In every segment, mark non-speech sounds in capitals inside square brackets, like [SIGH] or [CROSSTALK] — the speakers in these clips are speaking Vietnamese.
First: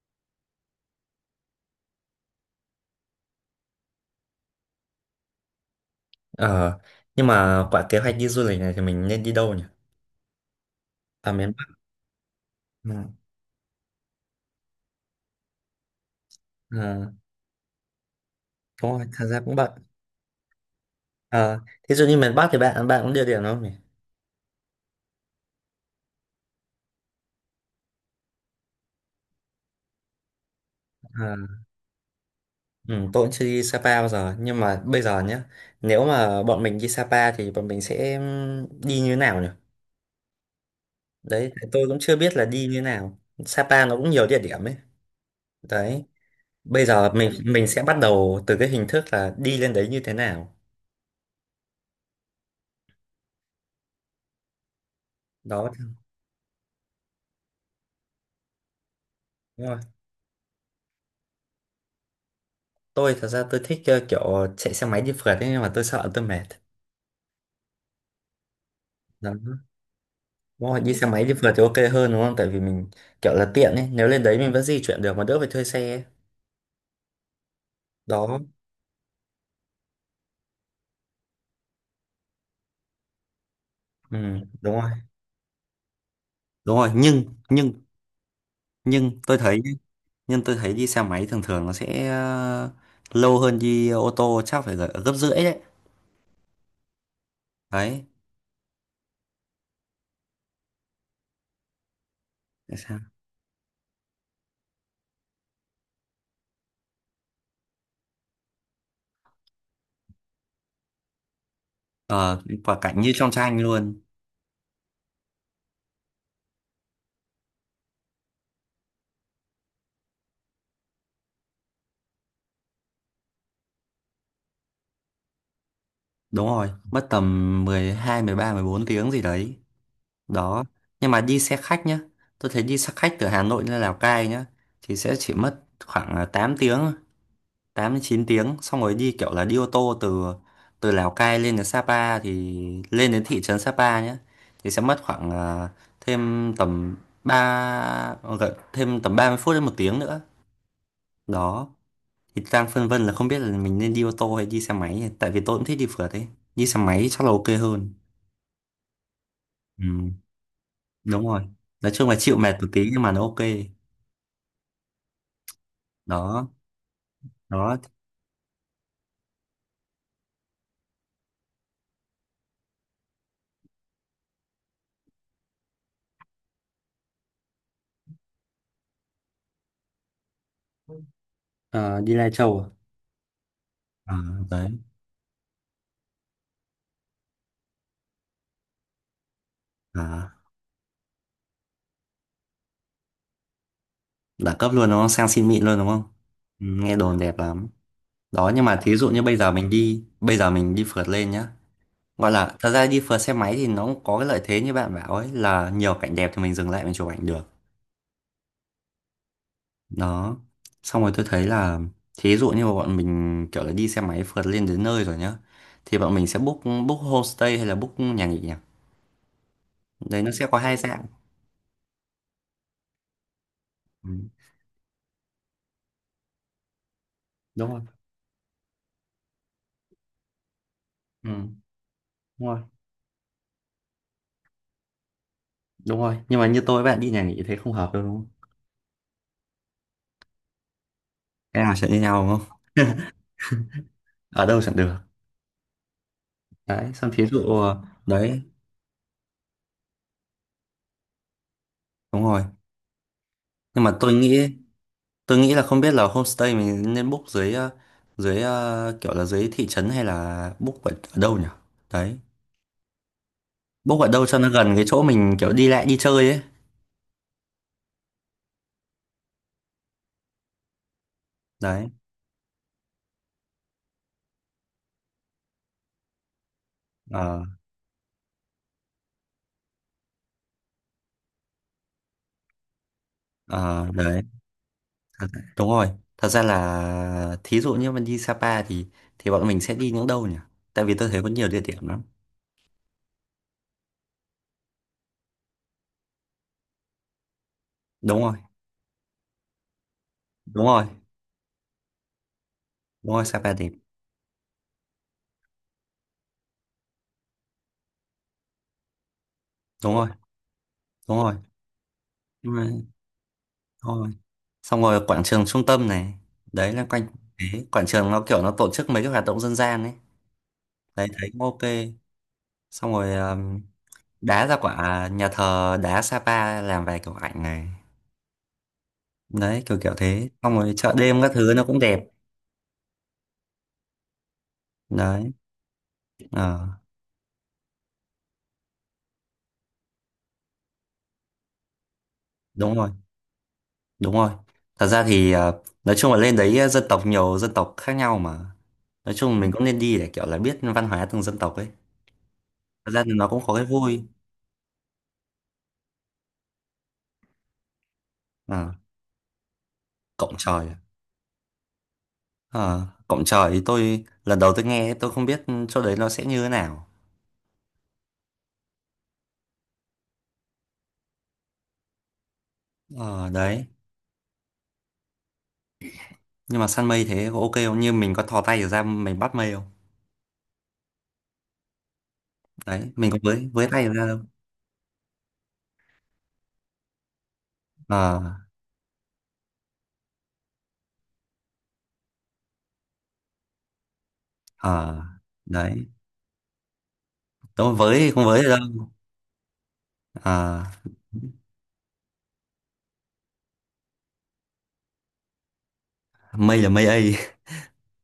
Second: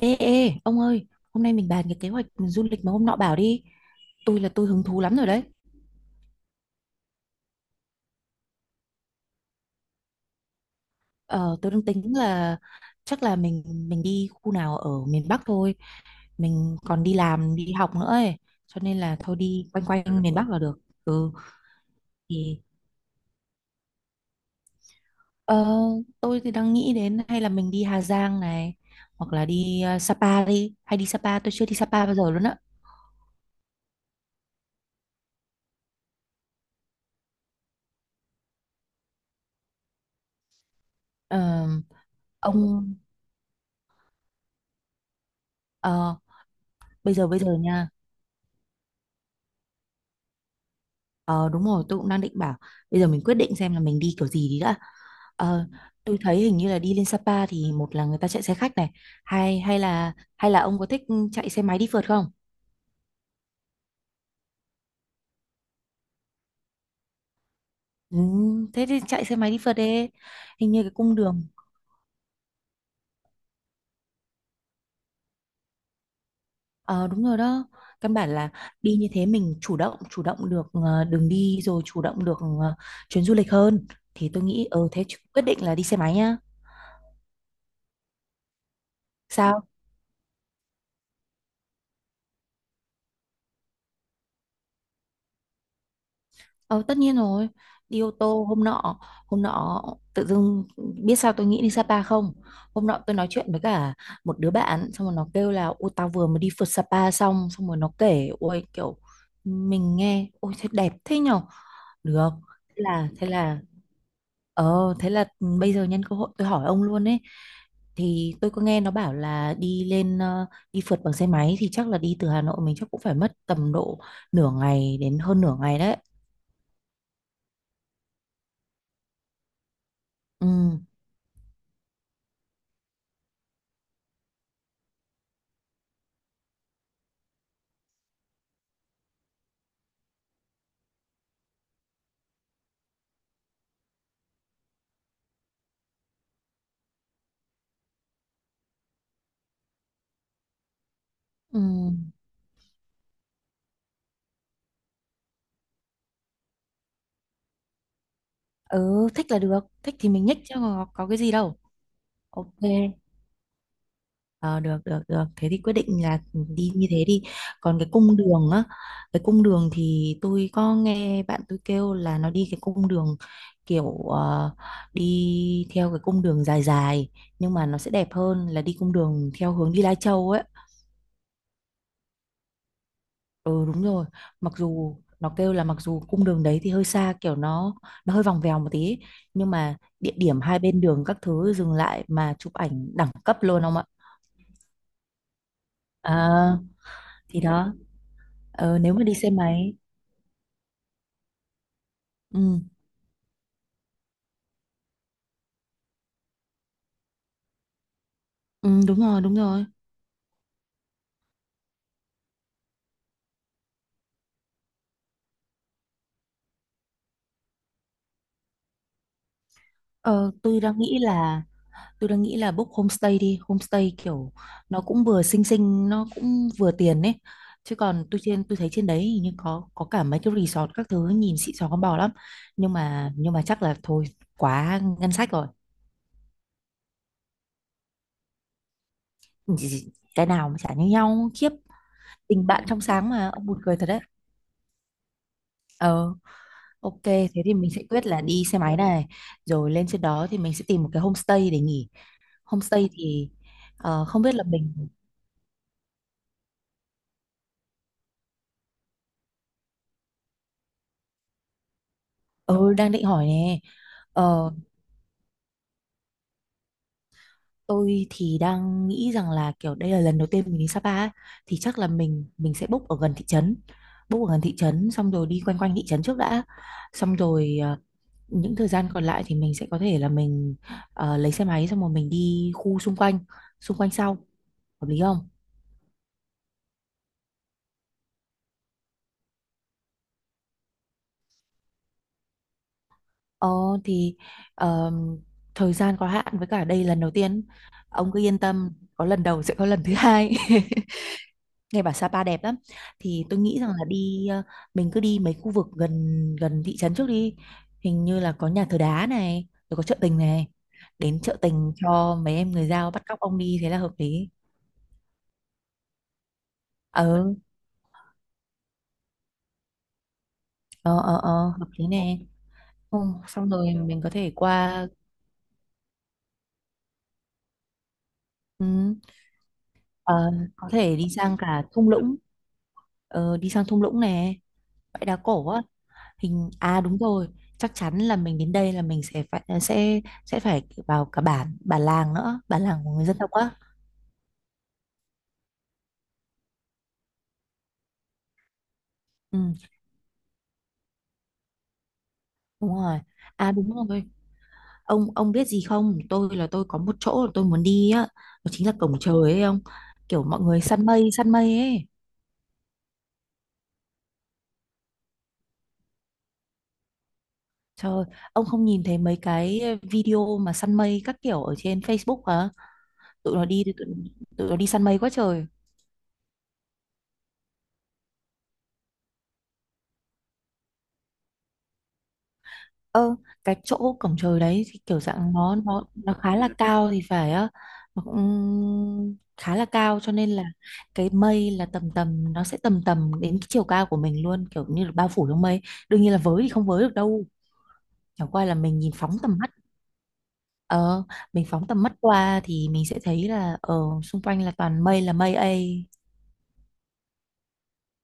Ê, ê, ông ơi, hôm nay mình bàn cái kế hoạch du lịch mà hôm nọ bảo đi. Tôi là tôi hứng thú lắm rồi đấy. Ờ, nhưng mà quả kế hoạch đi du lịch này thì mình nên đi đâu nhỉ? À miền Ờ, tôi Bắc. đang tính là Ừ. chắc là mình đi khu nào ở miền Bắc thôi. Mình còn Ờ, đi làm, đi học nữa ấy. Cho đúng nên rồi, là thật thôi ra cũng đi bận. quanh quanh miền Bắc là được. Ừ, Ờ, thí dụ như miền Bắc thì thì bạn bạn cũng địa điểm đúng không nhỉ? ờ, tôi thì đang nghĩ đến hay là mình đi Hà Giang này. Hoặc là đi Sapa đi. Hay đi Ờ, Sapa, tôi chưa đi Sapa bao giờ luôn á. ừ, tôi cũng chưa đi Sapa bao giờ, nhưng mà bây giờ nhé, nếu mà bọn mình đi Sapa thì bọn mình sẽ đi như thế nào nhỉ? Đấy, Ờ, tôi cũng chưa biết là đi như thế ông, nào. Sapa nó cũng nhiều địa điểm ấy. Đấy, ờ, bây giờ bây giờ mình bây giờ mình sẽ nha. bắt đầu từ cái hình thức là đi lên đấy như thế nào. Ờ đúng rồi, tôi cũng đang định bảo bây giờ mình quyết định xem là mình đi kiểu gì đi đã. Ờ, Đó. tôi thấy hình như là đi lên Sapa thì một là người ta chạy xe khách này, hay hay là ông có thích chạy xe máy đi phượt không? Tôi thật ra tôi thích kiểu chạy xe máy đi phượt ấy, nhưng mà tôi sợ tôi mệt. Ừ, thế thì chạy Đó, xe máy đi phượt đi. đúng Hình rồi như cái đi xe cung máy đi đường. phượt thì ok hơn đúng không, tại vì mình kiểu là tiện ấy, nếu lên đấy mình vẫn di chuyển được mà đỡ phải thuê xe ấy. Ờ đúng rồi đó. Căn bản Đó, là đi như thế mình chủ động được đường đi rồi chủ động được chuyến du lịch hơn, ừ, thì tôi nghĩ đúng rồi thế quyết định là đi xe máy nhá. đúng rồi. Nhưng nhưng nhưng tôi thấy Sao? nhá, nhưng tôi thấy đi xe máy thường thường nó sẽ lâu hơn đi ô tô, chắc phải gấp rưỡi đấy. Ờ, tất nhiên rồi. Đi Đấy. ô tô hôm nọ, hôm nọ tự dưng biết sao tôi nghĩ đi Sapa không. Tại Hôm sao? nọ tôi nói chuyện với cả một đứa bạn xong rồi nó kêu là ôi tao vừa mới đi phượt Sapa xong, xong rồi nó kể ôi kiểu mình nghe ôi thế đẹp thế nhở được. Ờ thế quả cảnh là như thế trong tranh là luôn. ờ thế là bây giờ nhân cơ hội tôi hỏi ông luôn ấy. Thì tôi có nghe nó bảo là đi lên đi phượt bằng xe máy thì chắc là đi từ Hà Nội mình chắc cũng phải mất tầm độ nửa ngày đến hơn nửa ngày đấy. Đúng rồi, mất tầm 10, 12, 13, 14 tiếng gì đấy. Ừ, Đó, nhưng mà đi xe khách nhá, tôi thấy đi xe khách từ Hà Nội lên Lào Cai nhá, thì sẽ chỉ mất khoảng là 8 tiếng, 8 đến 9 tiếng, xong rồi đi kiểu là đi ô tô từ từ Lào Cai lên đến Sapa thì lên đến thị trấn Sapa nhá thì sẽ mất khoảng thêm tầm 3 gần thêm tầm 30 phút đến 1 tiếng nữa. ừ. Đó, thì đang phân vân là không biết là mình nên đi ô tô hay đi xe máy, tại vì tôi cũng thích đi phượt ấy, đi xe máy chắc là ok hơn. Ừ, thích là được, Ừ, thích thì mình nhích chứ có cái đúng gì rồi, đâu. nói chung là chịu Ok, mệt một tí nhưng mà nó ok. ờ, được, được, được. Thế thì quyết định là Đó. đi như thế đi. Còn Đó. cái cung đường á, cái cung đường thì tôi có nghe bạn tôi kêu là nó đi cái cung đường kiểu đi theo cái cung đường dài dài, nhưng mà nó sẽ đẹp hơn là đi cung đường theo hướng đi Lai Châu ấy. Ờ, đi Lai Châu à? Ừ đúng rồi. À, Mặc đấy, dù nó kêu là mặc dù cung đường đấy thì hơi xa, kiểu nó hơi vòng vèo một tí ấy. Nhưng mà địa à, điểm hai bên đường các thứ dừng lại mà chụp ảnh đẳng cấp luôn ông ạ. đẳng cấp luôn đúng không, sang xin mịn luôn đúng không. à, Ừ, nghe đồn đẹp thì lắm. đó. Đó, nhưng mà Nếu thí mà dụ đi như xe bây giờ mình máy. đi, bây giờ mình đi phượt lên nhá, gọi là Ừ, thật ra đi phượt xe máy thì nó cũng có cái lợi thế như bạn bảo ấy là nhiều cảnh đẹp thì mình dừng lại mình chụp ảnh được. ừ đúng rồi đúng rồi. Đó, xong rồi tôi thấy là thí dụ như bọn mình kiểu là đi xe máy phượt lên đến nơi rồi nhá, thì bọn mình sẽ book, book homestay hay là book nhà nghỉ nhỉ? Đấy nó ờ, sẽ có tôi hai đang nghĩ dạng. là Tôi đang nghĩ là book homestay đi, homestay Ừ, kiểu nó cũng vừa xinh xinh, nó cũng vừa tiền ấy. đúng Chứ rồi. còn tôi trên tôi thấy trên đấy hình như có cả mấy cái resort các thứ Ừ. nhìn xịn sò con bò lắm. Đúng rồi. Nhưng mà chắc là thôi, quá ngân sách rồi. Đúng rồi, nhưng mà như tôi với bạn đi nhà nghỉ thế không hợp đâu đúng không. Cái nào mà chả như nhau khiếp. Cái nào sẽ như nhau đúng Tình không. bạn trong sáng mà ông buồn cười thật đấy. Ở đâu chẳng được. Ờ Đấy, ok xong thí thế dụ thì mình sẽ quyết là đấy. đi xe máy này, rồi lên trên đó thì mình sẽ tìm một cái homestay để nghỉ. Đúng rồi, Homestay thì nhưng mà tôi không biết là nghĩ mình tôi nghĩ là không biết là homestay mình nên book dưới dưới kiểu là dưới thị trấn hay là book ở, ở đâu nhỉ. Đấy, ừ, đang định hỏi nè. book ở đâu cho nó Ờ, gần cái chỗ mình kiểu đi lại đi chơi ấy. Tôi thì đang nghĩ rằng là kiểu đây là lần đầu tiên mình đi Sapa ấy, thì chắc là Đấy. mình sẽ book ở gần thị trấn. Book ở gần thị trấn xong rồi đi quanh quanh thị trấn trước đã. Xong Ờ. rồi những thời gian còn lại thì mình sẽ có thể là mình lấy xe máy xong rồi mình đi khu xung Ờ, quanh sau. đấy. Hợp lý Thật- không? đúng rồi, thật ra là thí dụ như mình đi Sapa thì bọn mình sẽ đi những đâu nhỉ, tại vì tôi thấy có nhiều địa điểm lắm. Ờ thì ờm, thời gian có hạn với cả đây lần đầu tiên. Ông Đúng cứ rồi. yên tâm, có lần đầu sẽ có lần thứ hai. Đúng [LAUGHS] rồi. Nghe bảo Sapa đẹp lắm, Đúng rồi, thì tôi Sapa nghĩ thì rằng là đi mình cứ đi mấy khu vực gần gần thị trấn trước đi, hình như là có nhà thờ đá này rồi có đúng chợ rồi tình này, đúng đến rồi chợ tình cho mấy em nhưng mà người Dao bắt cóc ông đi thế là hợp đúng rồi, lý. xong rồi quảng trường trung tâm này, đấy là ờ quanh cái quảng trường nó kiểu nó tổ chức mấy cái hoạt động dân gian ấy. Đấy thấy ờ, cũng ok. Hợp lý nè. Xong ừ, rồi Xong rồi mình có thể đá ra qua. quả nhà thờ đá Sapa làm vài kiểu ảnh này. ừ, Đấy kiểu kiểu thế, ờ, xong có rồi chợ thể đi đêm các sang thứ cả nó cũng thung đẹp. lũng, đi sang thung lũng nè, bãi đá Đấy. cổ á. Hình Ờ, à Đúng rồi, chắc chắn là mình đến đây là mình sẽ phải vào cả bản, bản làng nữa, bản đúng làng rồi của người dân tộc á. đúng rồi. Thật ra thì nói chung là lên đấy dân tộc nhiều dân tộc khác nhau mà, nói Ừ, chung mình cũng nên đi để kiểu là biết văn hóa từng dân tộc ấy. đúng Thật rồi. ra thì nó cũng có cái Đúng vui. rồi, ông biết gì không, tôi là tôi có một chỗ là tôi muốn đi á, đó chính Ờ, là cổng trời ấy ông, kiểu cộng mọi người trời à. Săn mây ấy. Ờ, cổng trời thì tôi lần đầu tôi nghe tôi không biết chỗ đấy nó sẽ như thế nào. Trời ơi, ông không nhìn thấy mấy cái video mà săn mây các kiểu ở trên Facebook hả? Ờ, Tụi nó đi đấy. Tụi nó đi săn mây quá trời. Nhưng mà săn mây thế có ok không? Như mình có thò tay ra mình bắt mây không? Đấy, mình Ờ, có với cái với tay chỗ ra cổng đâu. trời đấy thì kiểu dạng nó khá là cao thì phải á, nó Ờ, cũng khá là cao cho nên là cái mây là tầm tầm, nó sẽ tầm tầm đến cái chiều cao của mình luôn, kiểu như là ờ, bao phủ trong mây. đấy. Đương nhiên là với thì không với được đâu, Tôi với thì không chẳng với qua được là mình đâu. nhìn phóng tầm mắt. Ờ, ờ mình phóng tầm mắt qua thì mình sẽ thấy là xung quanh là toàn mây là mây ấy. mây là mây ấy. [LAUGHS]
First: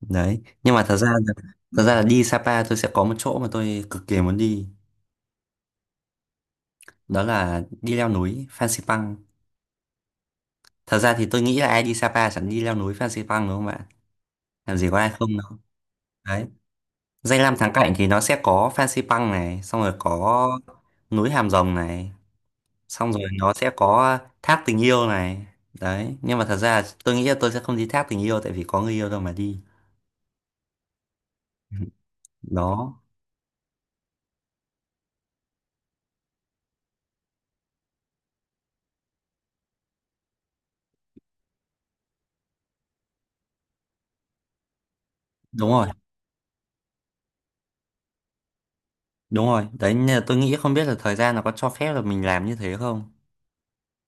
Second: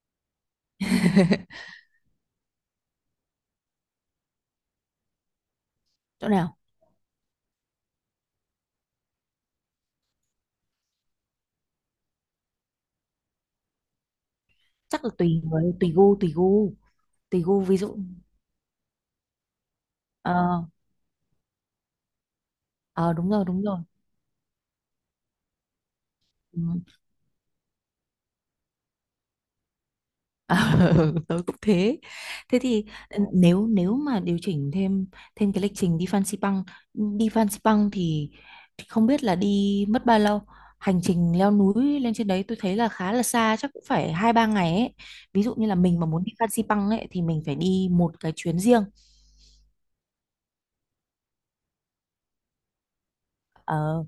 Đấy. Nhưng mà [LAUGHS] thật ra là đi Sapa tôi sẽ có một chỗ mà tôi cực kỳ muốn đi. Chỗ nào? Đó là đi leo núi Phan Xipang. Thật ra thì tôi nghĩ là ai đi Sapa chẳng đi leo núi Phan Xipang đúng không bạn? Làm gì có Chắc ai là không tùy đâu. người, tùy gu, tùy Đấy. gu Danh tùy lam gu thắng ví cảnh dụ. thì nó sẽ có Fansipan Pang này, xong rồi có ờ núi Hàm Rồng này, xong ờ rồi Đúng rồi nó đúng sẽ rồi. có thác tình yêu này. Đấy, nhưng mà thật Ừ. ra tôi nghĩ là tôi sẽ không đi thác tình yêu tại vì có người yêu đâu mà đi. Ờ, [LAUGHS] tôi cũng thế. Thế thì Đó, nếu nếu mà điều chỉnh thêm thêm cái lịch trình đi Fansipan thì không biết là đi mất bao lâu. Hành trình leo núi lên trên đấy tôi thấy là khá là xa, chắc cũng phải hai ba ngày ấy. Ví dụ như đúng là rồi, mình mà muốn đi Fansipan ấy thì mình phải đi một cái chuyến riêng. đúng rồi. Đấy, nên là tôi nghĩ không biết là thời gian nó có cho phép là mình làm như thế không. Ờ,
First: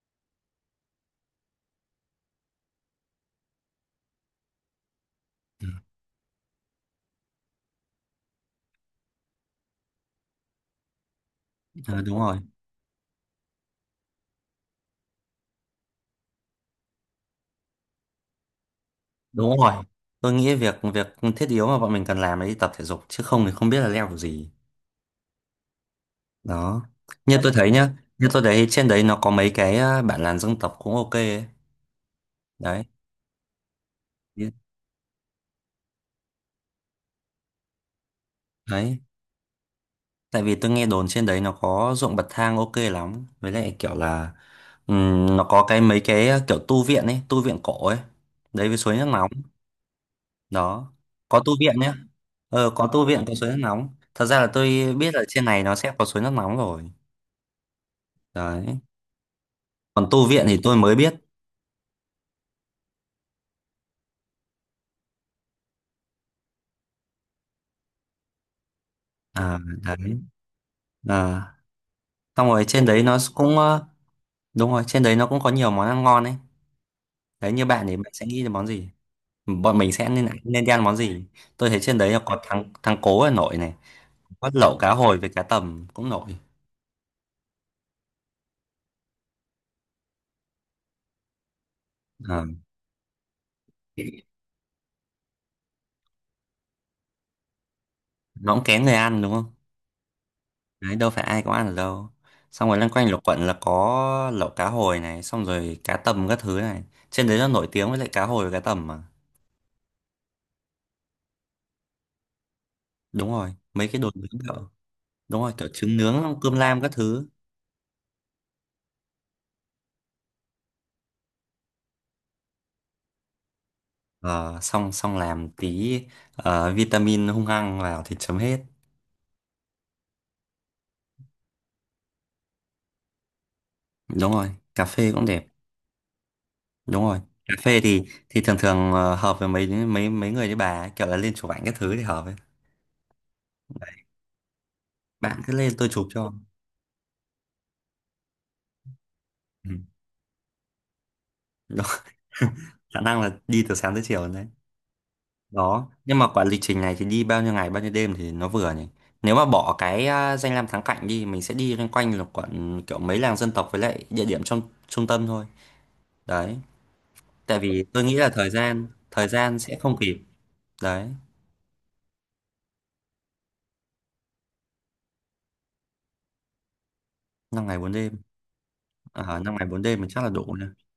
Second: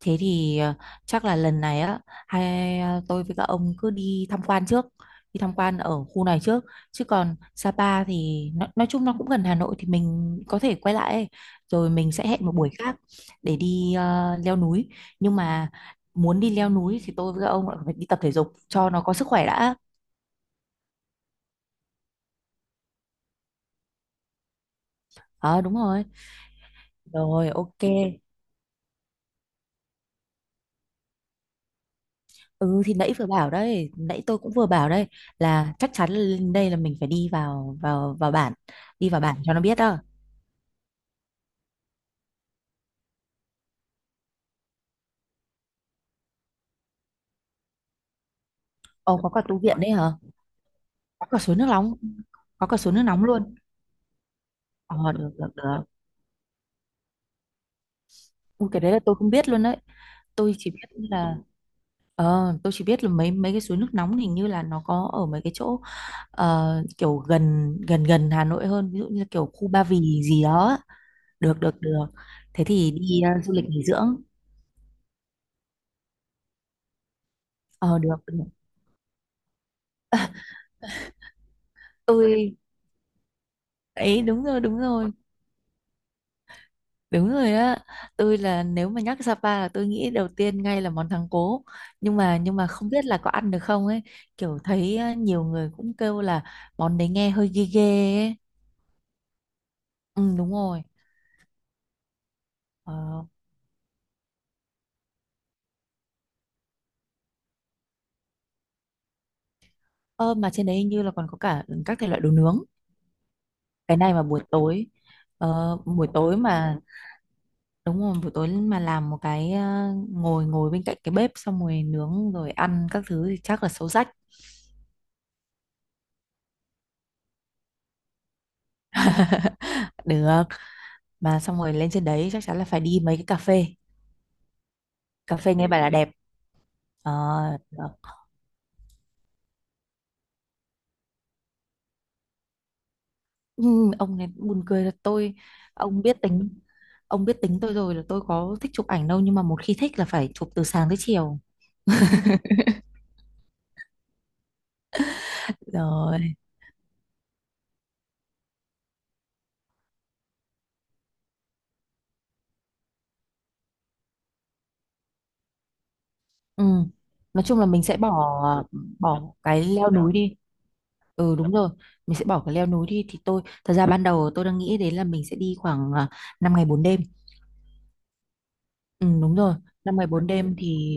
Thế thì chắc là lần này á, tôi với các ông cứ đi tham quan trước, đi tham quan ở khu này trước, chứ còn Sapa thì nó, nói chung nó cũng gần Hà Nội thì mình có thể quay lại ấy. Rồi Ờ, mình đúng sẽ rồi, hẹn một buổi khác để đi leo núi. Nhưng mà muốn đi leo núi thì tôi với các ông lại phải đi tập thể dục cho nó có sức khỏe đúng rồi. đã. Tôi nghĩ việc việc thiết yếu mà bọn mình cần làm là đi tập thể dục chứ không thì không biết là leo kiểu gì. Ờ đúng rồi. Đó. Như Rồi tôi thấy ok. nhá, như tôi thấy trên đấy nó có mấy cái bản làn dân tộc cũng ok ấy. Ừ Đấy. thì nãy vừa bảo đấy, nãy tôi Biết. cũng vừa bảo đây là chắc chắn là lên đây là mình phải đi vào vào vào bản, Đấy, đi vào bản cho nó biết đó. tại vì tôi nghe đồn trên đấy nó có ruộng bậc thang ok lắm, với lại kiểu là nó có cái mấy cái kiểu tu viện ấy, tu viện cổ ấy, đấy với suối nước Ồ có nóng. cả tủ viện đấy hả? Đó, Có cả có tu suối nước viện nhé, nóng. Có ờ cả có suối nước tu viện, nóng có suối nước luôn. nóng. Thật ra là tôi Ồ biết là được trên được này nó được. sẽ có suối nước nóng rồi, Ui, đấy, cái đấy là tôi không biết luôn đấy. còn tu viện Tôi thì chỉ tôi mới biết biết. là mấy mấy cái suối nước nóng hình như là nó có ở mấy cái chỗ ờ, kiểu gần gần gần Hà Nội hơn, ví dụ như kiểu À khu Ba Vì đấy, gì đó á. à, Được được được. xong Thế rồi trên thì đấy nó đi du cũng lịch nghỉ ờ, dưỡng. đúng rồi, trên đấy nó cũng có nhiều món ăn ngon ấy. Đấy, như bạn thì Ờ bạn được, sẽ nghĩ được. đến món gì? Bọn mình sẽ nên nên đi ăn món gì? Tôi thấy trên đấy là có Tôi thắng thắng cố ở nổi này, ấy đúng có rồi lẩu đúng cá rồi. hồi với cá tầm cũng nổi. Đúng rồi á, tôi là nếu mà nhắc Sapa là tôi nghĩ đầu tiên ngay là món thắng cố. Ờ, Nhưng mà không biết là có ăn được không ấy, kiểu thấy á, nhiều người cũng kêu là món đấy nghe hơi ghê ghê ấy. nó cũng kén người ăn đúng không. Ừ đúng rồi. Đấy, đâu phải ai cũng ăn được đâu. Xong rồi loanh quanh lục Ờ, quận là có lẩu cá hồi này, xong rồi cá tầm các thứ này, trên đấy nó nổi tiếng với lại cá hồi và cá tầm mà. Ơ, mà trên đấy hình như là còn có cả các thể loại đồ nướng. Đúng rồi, mấy Cái cái đồ này mà nướng buổi kiểu tối đúng rồi kiểu ờ, trứng buổi tối nướng cơm mà lam các thứ. đúng rồi, buổi tối mà làm một cái ngồi ngồi bên cạnh cái bếp xong rồi nướng rồi ăn các thứ thì chắc là xấu rách. Ờ, xong xong làm tí vitamin hung hăng vào thì chấm hết. Được, mà xong rồi lên trên đấy chắc chắn là phải đi mấy cái cà phê. Đúng rồi cà phê cũng Cà đẹp. phê nghe bảo là đẹp. Đúng rồi, cà Ờ, phê được. Thì thường thường hợp với mấy mấy mấy người như bà ấy, kiểu là lên chụp ảnh các thứ thì hợp ấy. Ừ, ông này buồn cười là tôi Bạn cứ lên tôi ông chụp biết cho. tính ông biết tính tôi rồi là tôi có thích chụp ảnh đâu, nhưng mà một Ừ. khi thích là phải chụp từ sáng tới chiều Đó. [LAUGHS] Khả năng là đi từ sáng tới chiều đấy. Đó, nhưng mà rồi. quả lịch trình này thì đi bao nhiêu ngày bao nhiêu đêm thì nó vừa nhỉ? Nếu mà bỏ cái danh lam thắng cảnh đi, mình sẽ đi loanh quanh là quận kiểu mấy làng dân tộc với lại địa điểm trong trung tâm thôi. Đấy, Ừ. Nói tại chung là mình vì sẽ tôi bỏ nghĩ là thời gian bỏ thời gian cái sẽ leo không núi kịp. đi. Đấy. Ừ đúng rồi, mình sẽ bỏ cái leo núi đi, thì tôi thật ra ban đầu tôi đang nghĩ đến là mình sẽ đi khoảng 5 ngày 4 đêm. 5 ngày 4 đêm. Ừ, đúng À, rồi, năm ngày bốn năm đêm ngày mình chắc 4 là đủ đêm nhỉ.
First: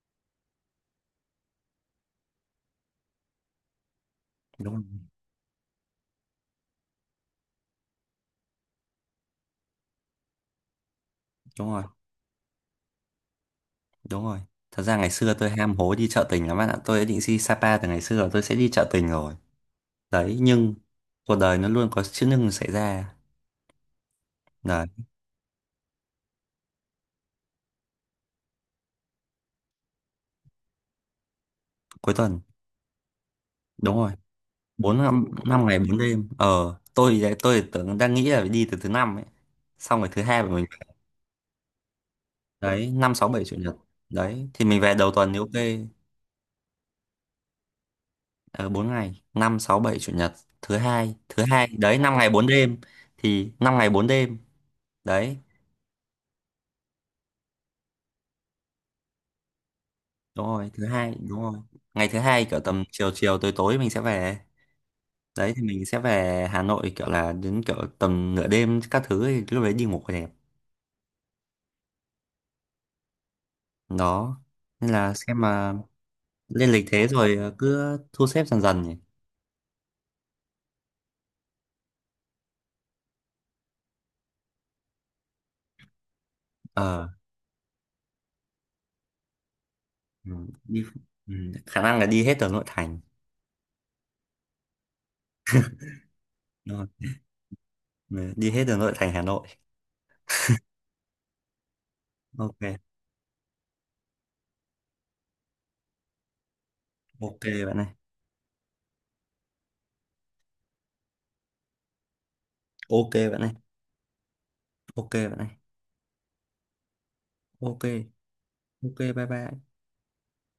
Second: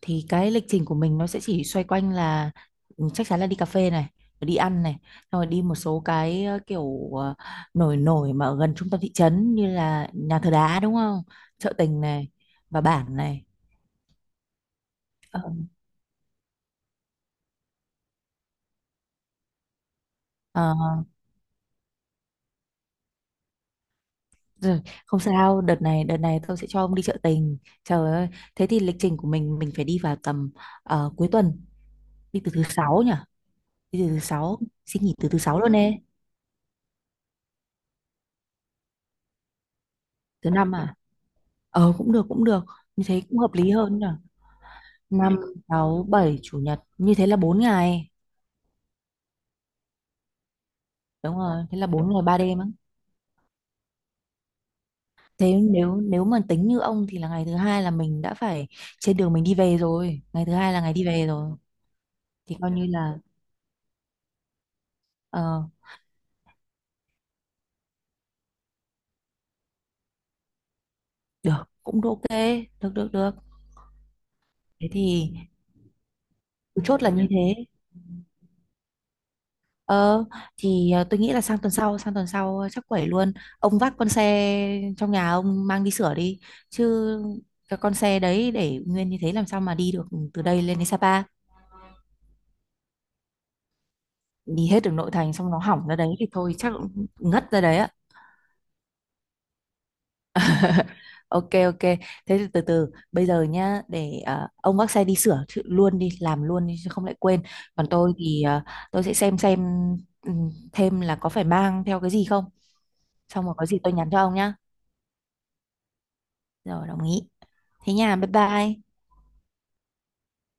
thì cái lịch trình của mình nó sẽ chỉ xoay quanh là chắc chắn là đi cà phê này, rồi đi Đúng rồi, ăn này, xong rồi đi một số cái kiểu nổi nổi mà ở gần trung tâm thị trấn như là nhà thờ đá đúng không? đúng Chợ rồi. tình này và bản này. Đúng rồi. Thật ra ngày xưa Ờ, tôi ham hố đi chợ tình lắm bạn ạ. Tôi đã định đi Sapa từ ngày xưa rồi tôi sẽ đi chợ tình rồi. Đấy, nhưng ờ, cuộc đời nó luôn có chữ nhưng xảy ra. Rồi, Đấy, không sao, đợt này tôi sẽ cho ông đi chợ tình. Trời ơi, thế thì lịch trình của mình phải đi vào tầm cuối tuần, cuối đi tuần. từ thứ sáu nhỉ? Đúng Đi từ rồi. thứ sáu, Bốn xin nghỉ năm, từ thứ sáu năm luôn ngày 4 nè. đêm. Ờ, tôi đấy, tôi tưởng đang nghĩ là phải đi từ thứ năm ấy. Xong rồi thứ hai của Thứ mình năm về. à? Ờ cũng được cũng được. Đấy, Như 5 thế 6 cũng 7 hợp chủ lý nhật. hơn nhỉ? Đấy, thì mình về đầu tuần Năm thì ok. 6 7 chủ nhật, như thế là 4 ngày. Ờ, 4 ngày. Năm 6 7 chủ nhật. Thứ hai. Đúng Thứ rồi, hai. thế là Đấy, 4 5 ngày ngày 3 4 đêm á. đêm. Thì 5 ngày 4 đêm. Đấy, Thế nếu nếu mà tính như ông thì là ngày thứ hai là mình đã phải trên đường mình đi về rồi, ngày đúng thứ rồi hai là thứ ngày đi hai về đúng rồi, rồi. ngày thứ hai Thì kiểu coi tầm như chiều là chiều tối tối mình sẽ về. Đấy, thì ờ, mình sẽ về Hà Nội kiểu là đến kiểu tầm nửa đêm các thứ thì lúc đấy đi ngủ còn đẹp. được cũng được ok. Được được được. Đó, Thế nên là thì xem mà lên lịch chốt thế là như rồi thế. cứ thu xếp dần dần nhỉ. Ờ thì tôi nghĩ là sang tuần sau chắc quẩy luôn. Ông vác con xe trong nhà ông mang đi sửa đi, chứ Ờ. cái con xe đấy để nguyên như thế làm sao mà đi được Ừ, từ đây lên đi đến Sapa. ừ, khả năng là đi hết ở nội thành. Đi hết đường nội thành xong nó hỏng ra đấy thì thôi chắc Đúng rồi. cũng ngất ra đấy ạ. Ừ, đi hết ở nội thành Hà Nội. Ok ok. Thế thì từ Ok, từ bây giờ nhá, để ông vác xe đi sửa luôn đi, làm luôn đi chứ không lại ok quên. bạn này. Còn tôi thì tôi sẽ xem ừ, thêm là có phải mang theo cái gì không. Ok bạn Xong này. rồi có gì tôi nhắn cho ông nhá. Ok bạn này. Rồi, đồng ý. Ok. Thế nha, bye bye. Ok, bye bye.